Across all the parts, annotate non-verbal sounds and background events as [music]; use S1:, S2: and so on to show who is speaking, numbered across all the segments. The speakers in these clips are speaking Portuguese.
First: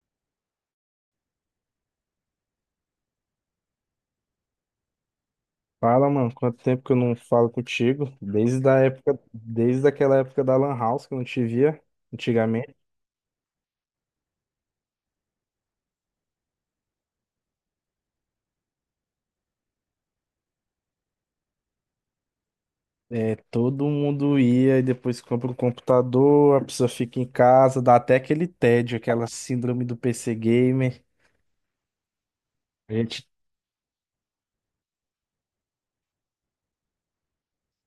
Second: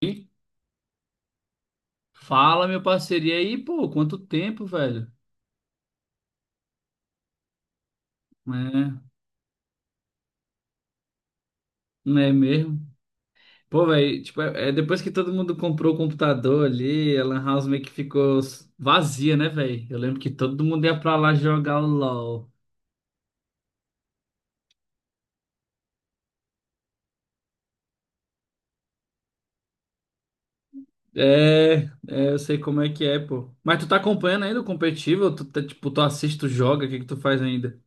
S1: E Fala, meu parceiro. E aí, pô, quanto tempo, velho?
S2: Fala, mano, quanto tempo que eu não falo contigo? Desde a
S1: Né.
S2: época, desde aquela época da Lan House que eu não te via
S1: Não é
S2: antigamente.
S1: mesmo? Pô, velho, tipo, é depois que todo mundo comprou o computador ali, a Lan House meio que ficou vazia, né, velho? Eu lembro que todo mundo ia pra lá jogar o LOL.
S2: É, todo mundo ia e depois compra um computador, a pessoa fica em casa, dá até aquele tédio, aquela síndrome do PC gamer.
S1: É, é, eu sei como é
S2: A
S1: que é,
S2: gente,
S1: pô. Mas tu tá acompanhando ainda o competitivo? Tu tá, tipo, tu assiste, tu joga, o que que tu faz ainda?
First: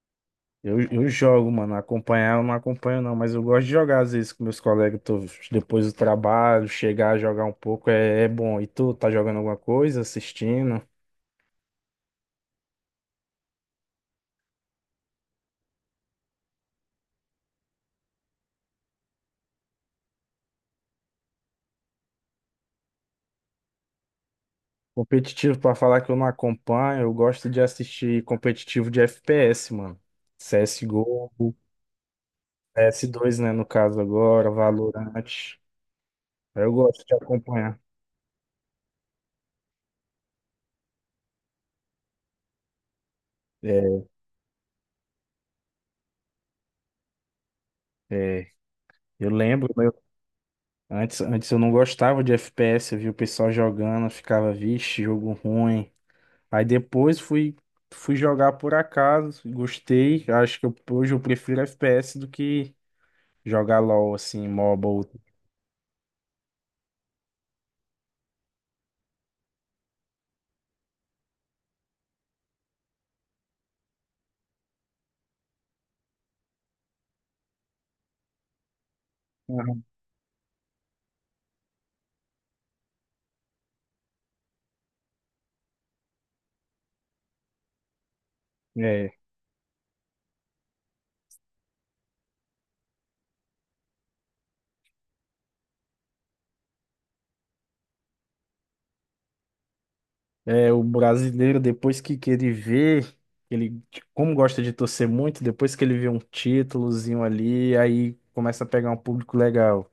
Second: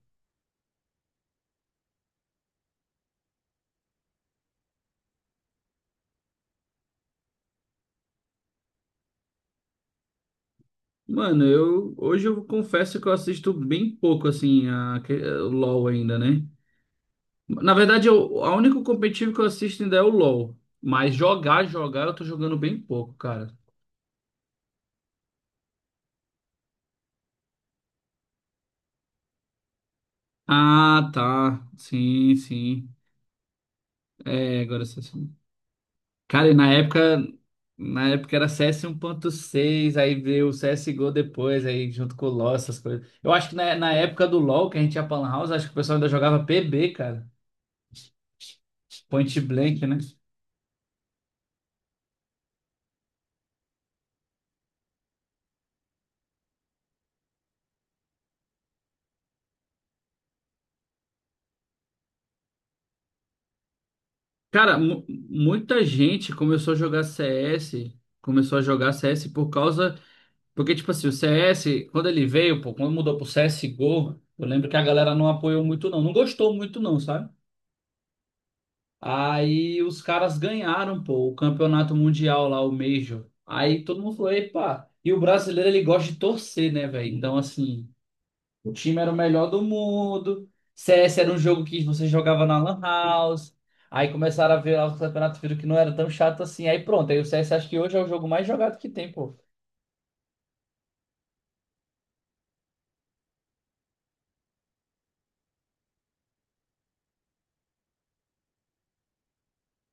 S2: eu jogo, mano, acompanhar eu não acompanho não, mas eu gosto de jogar às vezes com meus colegas, depois do trabalho, chegar a jogar um pouco é bom. E tu, tá jogando alguma coisa, assistindo?
S1: Mano, eu hoje eu confesso que eu assisto bem pouco assim o LoL ainda, né? Na verdade, a único competitivo que eu assisto ainda é o LoL. Mas jogar, eu tô jogando bem pouco, cara.
S2: Competitivo, pra falar que eu não acompanho, eu gosto de assistir competitivo de FPS, mano.
S1: Ah,
S2: CSGO, G O,
S1: tá. Sim,
S2: P
S1: sim.
S2: S dois, né, no caso agora,
S1: É, agora você.
S2: Valorant.
S1: Cara, e na
S2: Eu gosto de
S1: época.
S2: acompanhar.
S1: Na época era CS 1.6, aí veio o CSGO depois, aí junto com o LoL, essas coisas. Eu acho que na
S2: É,
S1: época do LoL, que a gente ia pra Lan House, acho que o pessoal ainda jogava PB, cara.
S2: é, eu
S1: Point
S2: lembro,
S1: Blank, né?
S2: antes eu não gostava de FPS, eu via o pessoal jogando, eu ficava, vixe, jogo ruim. Aí fui jogar por acaso, gostei. Acho que hoje eu prefiro FPS do que jogar LOL, assim,
S1: Cara,
S2: MOBA.
S1: muita gente começou a jogar CS, começou a jogar CS por causa porque, tipo assim, o CS, quando ele veio, pô, quando mudou pro CSGO, eu lembro que a galera não apoiou muito, não. Não gostou muito, não, sabe? Aí
S2: Aham.
S1: os caras ganharam, pô, o campeonato mundial lá, o Major. Aí todo mundo falou, epa. E o brasileiro, ele gosta de torcer, né, velho? Então, assim, o time era
S2: É.
S1: o melhor do mundo. CS era um jogo que você jogava na Lan House. Aí começaram a ver lá os campeonatos, viram que não era tão chato assim. Aí pronto, aí o CS acho que hoje é o jogo mais jogado que tem, pô.
S2: O brasileiro, depois que ele vê, ele, como gosta de torcer muito, depois que ele vê um títulozinho ali, aí começa a pegar um público legal.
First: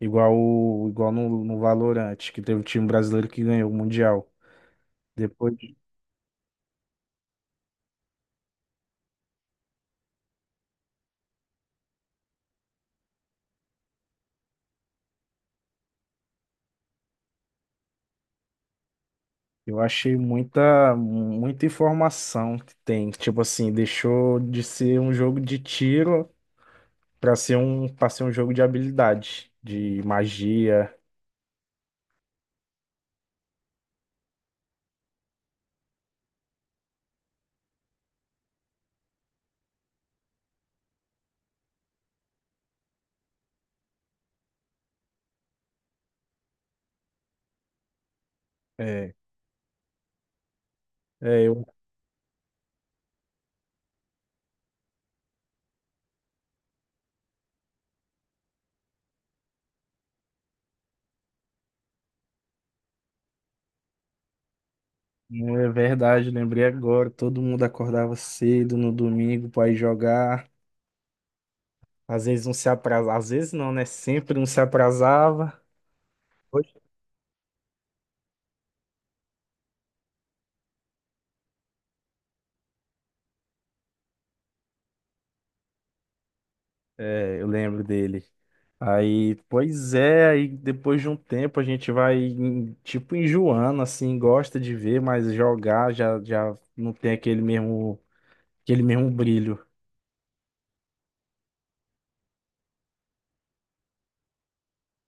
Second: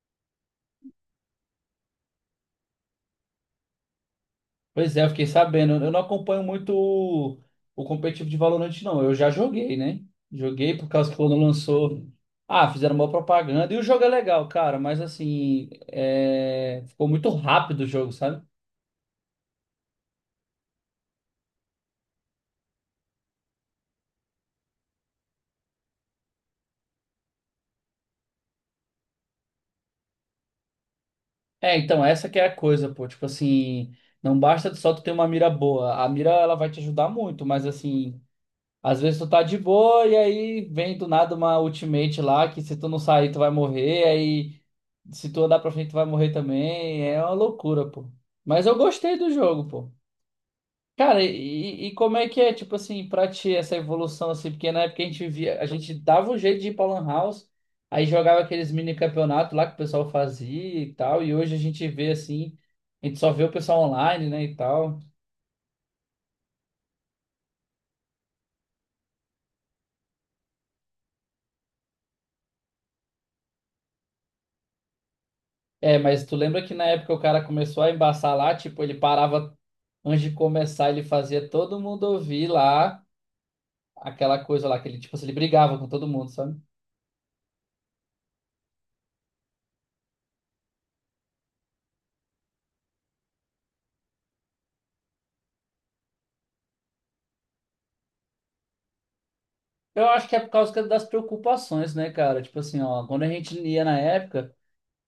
S2: Igual, o- igual no, no Valorant, que teve um time brasileiro que ganhou o Mundial.
S1: Pois é, eu fiquei
S2: Depois,
S1: sabendo. Eu não acompanho muito o competitivo de Valorant, não. Eu já joguei, né? Joguei por causa que quando lançou. Ah, fizeram uma propaganda. E o jogo é legal, cara, mas assim, é, ficou muito rápido o jogo, sabe?
S2: eu achei muita, muita informação que tem. Tipo assim, deixou de ser um jogo de tiro para ser um jogo de habilidade, de magia.
S1: É, então, essa que é a coisa, pô. Tipo assim, não basta só tu ter uma mira boa. A mira, ela vai te ajudar muito, mas assim. Às vezes tu tá de boa e aí vem do nada uma ultimate lá que se tu não sair tu vai morrer, aí se tu andar pra frente tu vai morrer também. É uma loucura, pô. Mas eu
S2: É,
S1: gostei do jogo, pô. Cara,
S2: é,
S1: e como é que é, tipo assim, pra ti essa evolução assim? Porque na época a gente via a gente dava um jeito de ir pra Lan House, aí jogava aqueles mini campeonatos lá que o pessoal fazia e tal, e hoje a gente vê assim, a gente só vê o pessoal online, né, e tal.
S2: não é verdade, lembrei agora. Todo mundo acordava cedo no domingo para ir jogar. Às vezes não se atrasava, às vezes não, né? Sempre não se atrasava.
S1: É, mas tu lembra
S2: Pois.
S1: que na época o cara começou a embaçar lá, tipo, ele parava antes de começar, ele fazia todo mundo ouvir lá aquela coisa lá, que ele, tipo assim, ele brigava com todo mundo, sabe?
S2: É, eu lembro dele. Aí, pois é, aí depois de um tempo a gente vai, tipo, enjoando, assim, gosta de ver, mas jogar já, já não tem aquele mesmo brilho.
S1: Eu acho que é por causa das preocupações, né, cara? Tipo assim, ó, quando a gente ia na época,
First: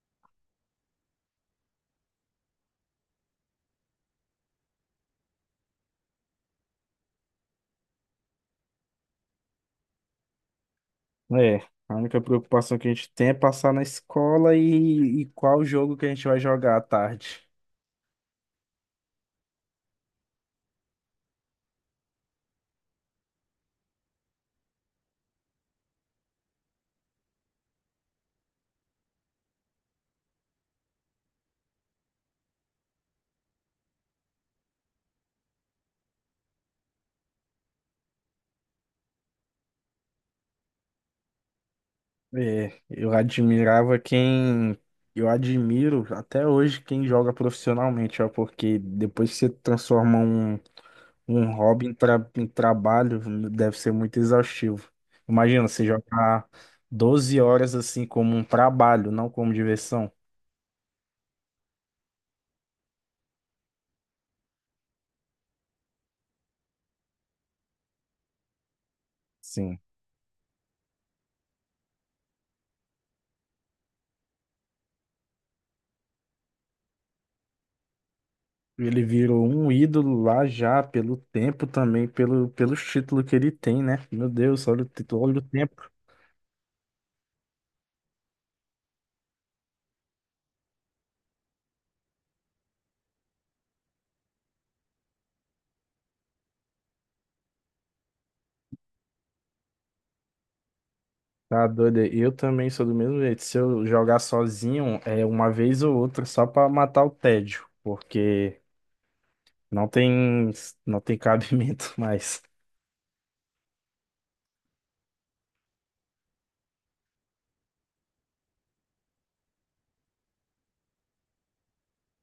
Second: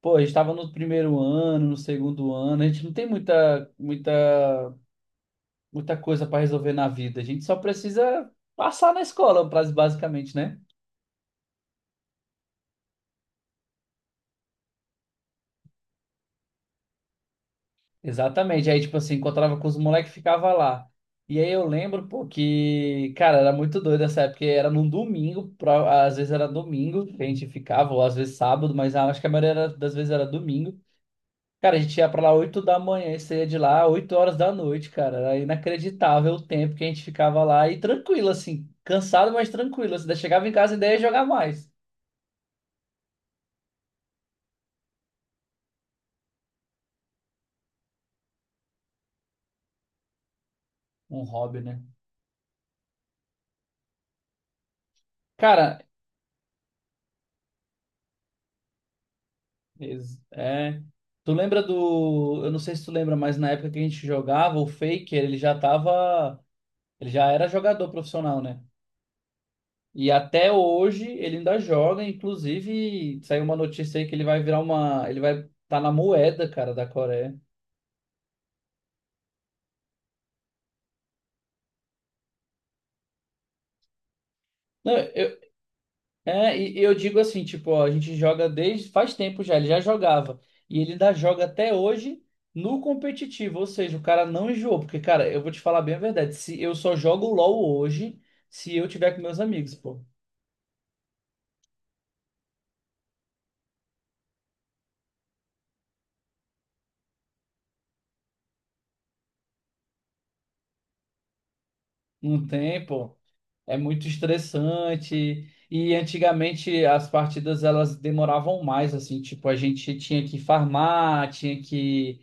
S1: pô, a gente tava no primeiro ano, no segundo ano, a gente não tem muita coisa pra resolver na vida, a gente só precisa passar na escola, basicamente, né?
S2: É, a única preocupação que a gente tem é passar na escola e qual jogo que a gente vai jogar à tarde.
S1: Exatamente. Aí, tipo assim, encontrava com os moleques e ficava lá. E aí eu lembro, pô, que, cara, era muito doido essa época, porque era num domingo, às vezes era domingo que a gente ficava, ou às vezes sábado, mas ah, acho que a maioria das vezes era domingo. Cara, a gente ia pra lá 8 da manhã e saía de lá 8 horas da noite, cara. Era inacreditável o tempo que a gente ficava lá e tranquilo, assim, cansado, mas tranquilo. Assim, daí chegava em casa e daí ia jogar mais.
S2: É, eu admirava quem. Eu admiro até hoje quem joga profissionalmente, ó, porque depois que você transforma
S1: Um
S2: um
S1: hobby, né?
S2: hobby em, em trabalho, deve ser muito exaustivo. Imagina,
S1: Cara,
S2: você jogar 12 horas assim como um trabalho, não como diversão.
S1: É. Tu lembra do. Eu não sei se tu lembra, mas na época que a gente jogava, o Faker, ele já tava. Ele já era jogador profissional, né?
S2: Sim.
S1: E até hoje ele ainda joga. Inclusive, saiu uma notícia aí que ele vai virar uma. Ele vai estar na moeda, cara, da Coreia.
S2: Ele virou um ídolo lá já, pelo tempo também, pelos títulos que ele tem, né? Meu Deus, olha o
S1: Não,
S2: título, olha o tempo.
S1: é, e eu digo assim, tipo, ó, a gente joga desde faz tempo já, ele já jogava. E ele ainda joga até hoje no competitivo, ou seja, o cara não enjoou, porque, cara, eu vou te falar bem a verdade, se eu só jogo LoL hoje se eu tiver com meus amigos, pô.
S2: Tá doido? Eu também sou do mesmo jeito. Se eu jogar sozinho, é uma vez ou outra só pra matar o tédio, porque não tem não tem cabimento [laughs] mais.
S1: Não tem, pô. É muito estressante. E antigamente as partidas elas demoravam mais, assim, tipo, a gente tinha que farmar, tinha que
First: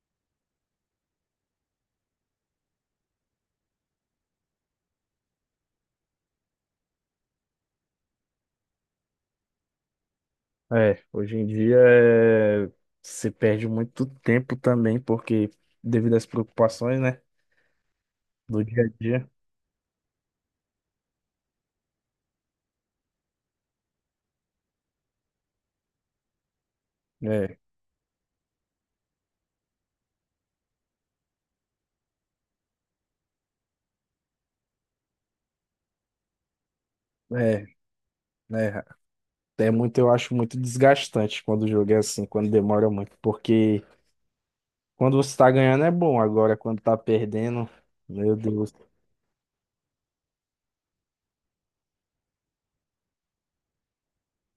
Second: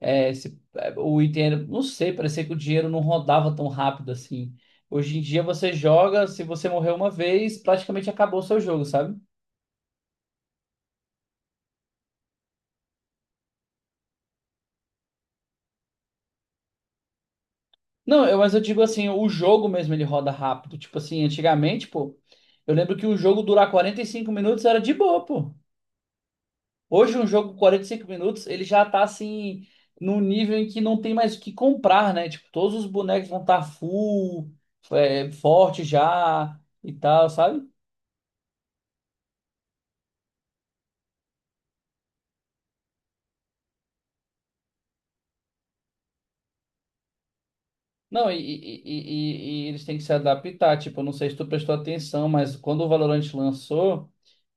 S1: é, é, o dinheiro, não sei, parecia que o dinheiro não rodava tão rápido assim. Hoje em dia você joga, se você morrer uma vez, praticamente acabou o seu jogo, sabe?
S2: É, hoje em dia é, se perde muito tempo também, porque devido às preocupações, né,
S1: Não, eu, mas eu
S2: do
S1: digo
S2: dia a
S1: assim, o
S2: dia.
S1: jogo mesmo ele roda rápido. Tipo assim, antigamente, pô, eu lembro que um jogo durar 45 minutos era de boa, pô. Hoje um jogo
S2: É,
S1: 45 minutos, ele já tá assim, num nível em que não tem mais o que comprar, né? Tipo, todos os bonecos vão estar full, é, forte já e tal,
S2: é,
S1: sabe?
S2: né, é muito, eu acho muito desgastante quando o jogo é assim, quando demora muito, porque quando você tá ganhando é bom, agora quando tá perdendo,
S1: Não,
S2: meu Deus.
S1: e eles têm que se adaptar. Tipo, eu não sei se tu prestou atenção, mas quando o Valorant lançou,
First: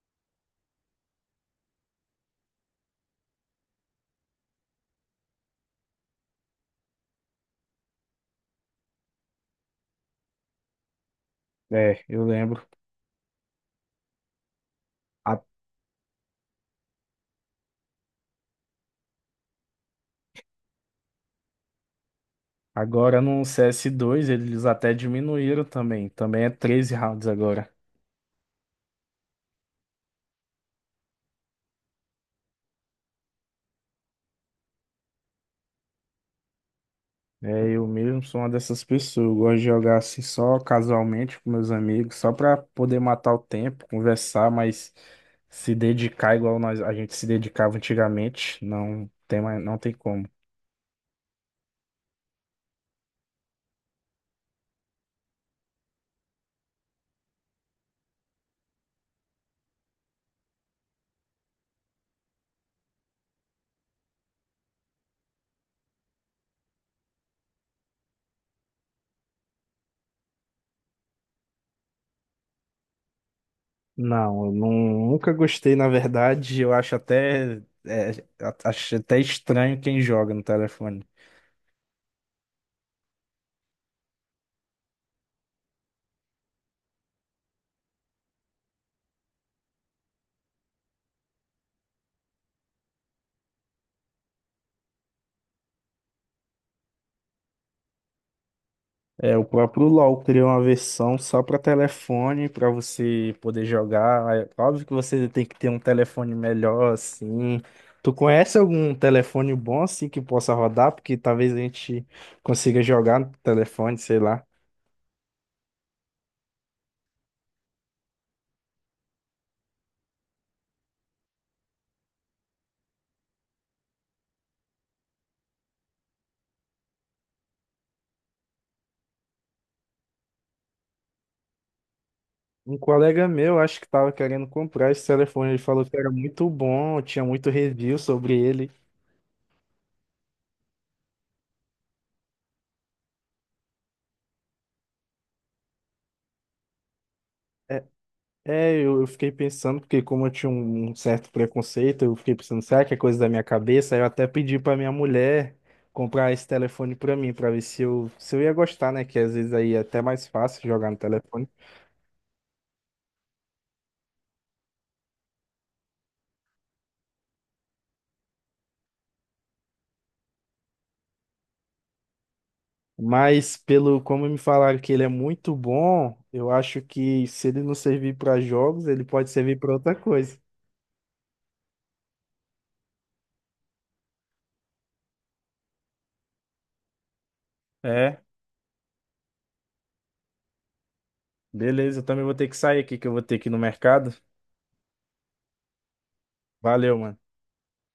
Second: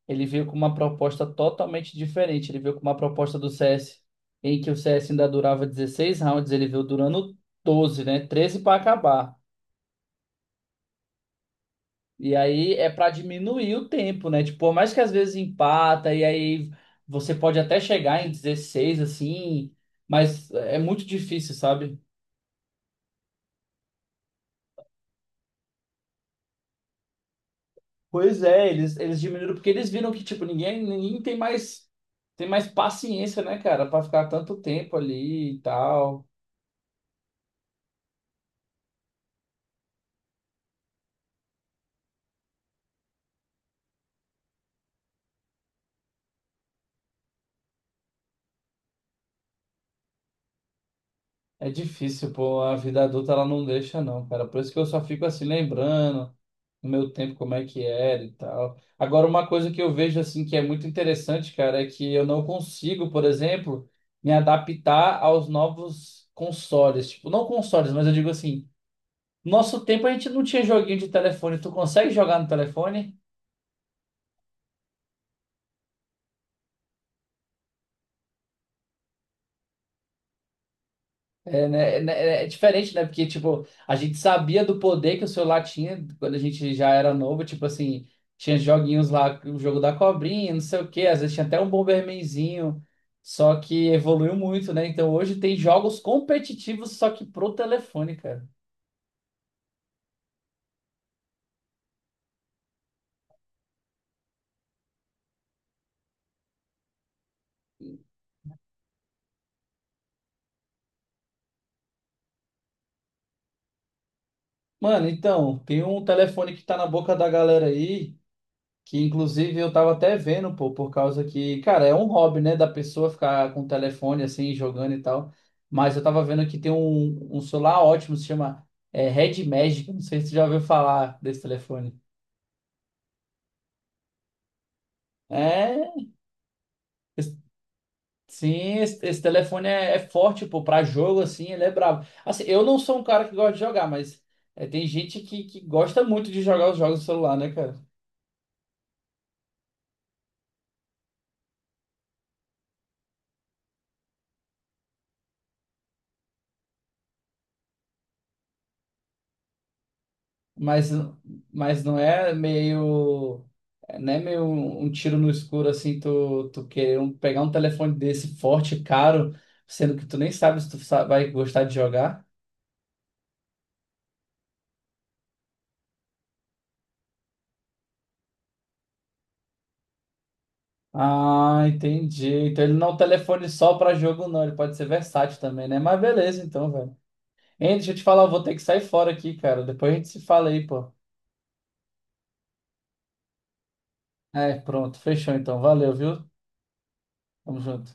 S1: ele veio com uma proposta totalmente diferente. Ele veio com uma proposta do CS, em que o CS ainda durava 16 rounds, ele veio durando 12, né? 13 para acabar.
S2: É, eu
S1: E
S2: lembro.
S1: aí é para diminuir o tempo, né? Tipo, por mais que às vezes empata, e aí você pode até chegar em 16, assim, mas é muito difícil, sabe?
S2: Agora no CS2 eles até diminuíram também. Também é 13 rounds agora.
S1: Pois é, eles diminuíram porque eles viram que, tipo, ninguém tem mais paciência, né, cara, pra ficar tanto tempo ali e tal.
S2: É, eu mesmo sou uma dessas pessoas. Eu gosto de jogar assim só casualmente com meus amigos, só pra poder matar o tempo, conversar, mas se dedicar igual nós, a gente se dedicava antigamente, não tem mais, não tem como.
S1: É difícil, pô, a vida adulta ela não deixa, não, cara. Por isso que eu só fico assim lembrando no meu tempo como é que era e tal. Agora, uma coisa que eu vejo, assim, que é muito interessante, cara, é que eu não consigo, por exemplo, me adaptar aos novos consoles. Tipo, não consoles, mas eu digo assim, nosso tempo a gente não tinha joguinho de telefone. Tu consegue jogar no telefone?
S2: Não, eu não, nunca gostei, na verdade. Eu acho até, acho até estranho quem joga no telefone.
S1: É, né, é, né, é diferente, né? Porque, tipo, a gente sabia do poder que o celular tinha quando a gente já era novo. Tipo assim, tinha joguinhos lá, o jogo da cobrinha, não sei o quê. Às vezes tinha até um Bombermanzinho. Só que evoluiu muito, né? Então hoje tem jogos competitivos, só que pro telefone, cara.
S2: É, o próprio LoL criou uma versão só para telefone, para você poder jogar. É óbvio que você tem que ter um telefone melhor, assim. Tu conhece algum telefone bom, assim, que possa rodar? Porque talvez a gente consiga jogar no telefone, sei lá.
S1: Mano, então, tem um telefone que tá na boca da galera aí. Que inclusive eu tava até vendo, pô, por causa que, cara, é um hobby, né, da pessoa ficar com o telefone assim, jogando e tal. Mas eu tava vendo que tem um celular ótimo, se chama é, Red Magic. Não sei se você já ouviu falar desse telefone.
S2: Um colega meu, acho que estava querendo comprar esse telefone, ele falou
S1: É,
S2: que era muito bom, tinha
S1: es-
S2: muito review sobre ele.
S1: sim, esse telefone é, é forte, pô, pra jogo assim, ele é brabo. Assim, eu não sou um cara que gosta de jogar, mas é, tem gente que gosta muito de jogar os jogos do celular, né, cara?
S2: É, eu fiquei pensando, porque como eu tinha um certo preconceito, eu fiquei pensando, será que é coisa da minha cabeça? Aí eu até pedi pra minha mulher comprar esse telefone pra mim, pra ver se eu, se eu ia gostar, né? Que às vezes aí é até mais fácil
S1: Mas,
S2: jogar no telefone.
S1: mas não é meio, né meio um tiro no escuro assim, tu querer pegar um telefone desse forte, caro, sendo que tu nem sabe se tu vai gostar de jogar.
S2: Mas pelo como me falaram que ele é muito bom, eu acho que se ele não servir pra jogos, ele pode servir pra outra coisa.
S1: Ah, entendi. Então ele não é um telefone só para jogo, não. Ele pode ser versátil também, né? Mas beleza, então, velho. Hein, deixa eu te
S2: É,
S1: falar, eu vou ter que sair fora aqui, cara. Depois a gente se fala aí, pô.
S2: beleza, eu também vou ter que sair aqui, que eu vou ter que ir no mercado.
S1: É, pronto, fechou então. Valeu, viu?
S2: Valeu, mano.
S1: Tamo junto.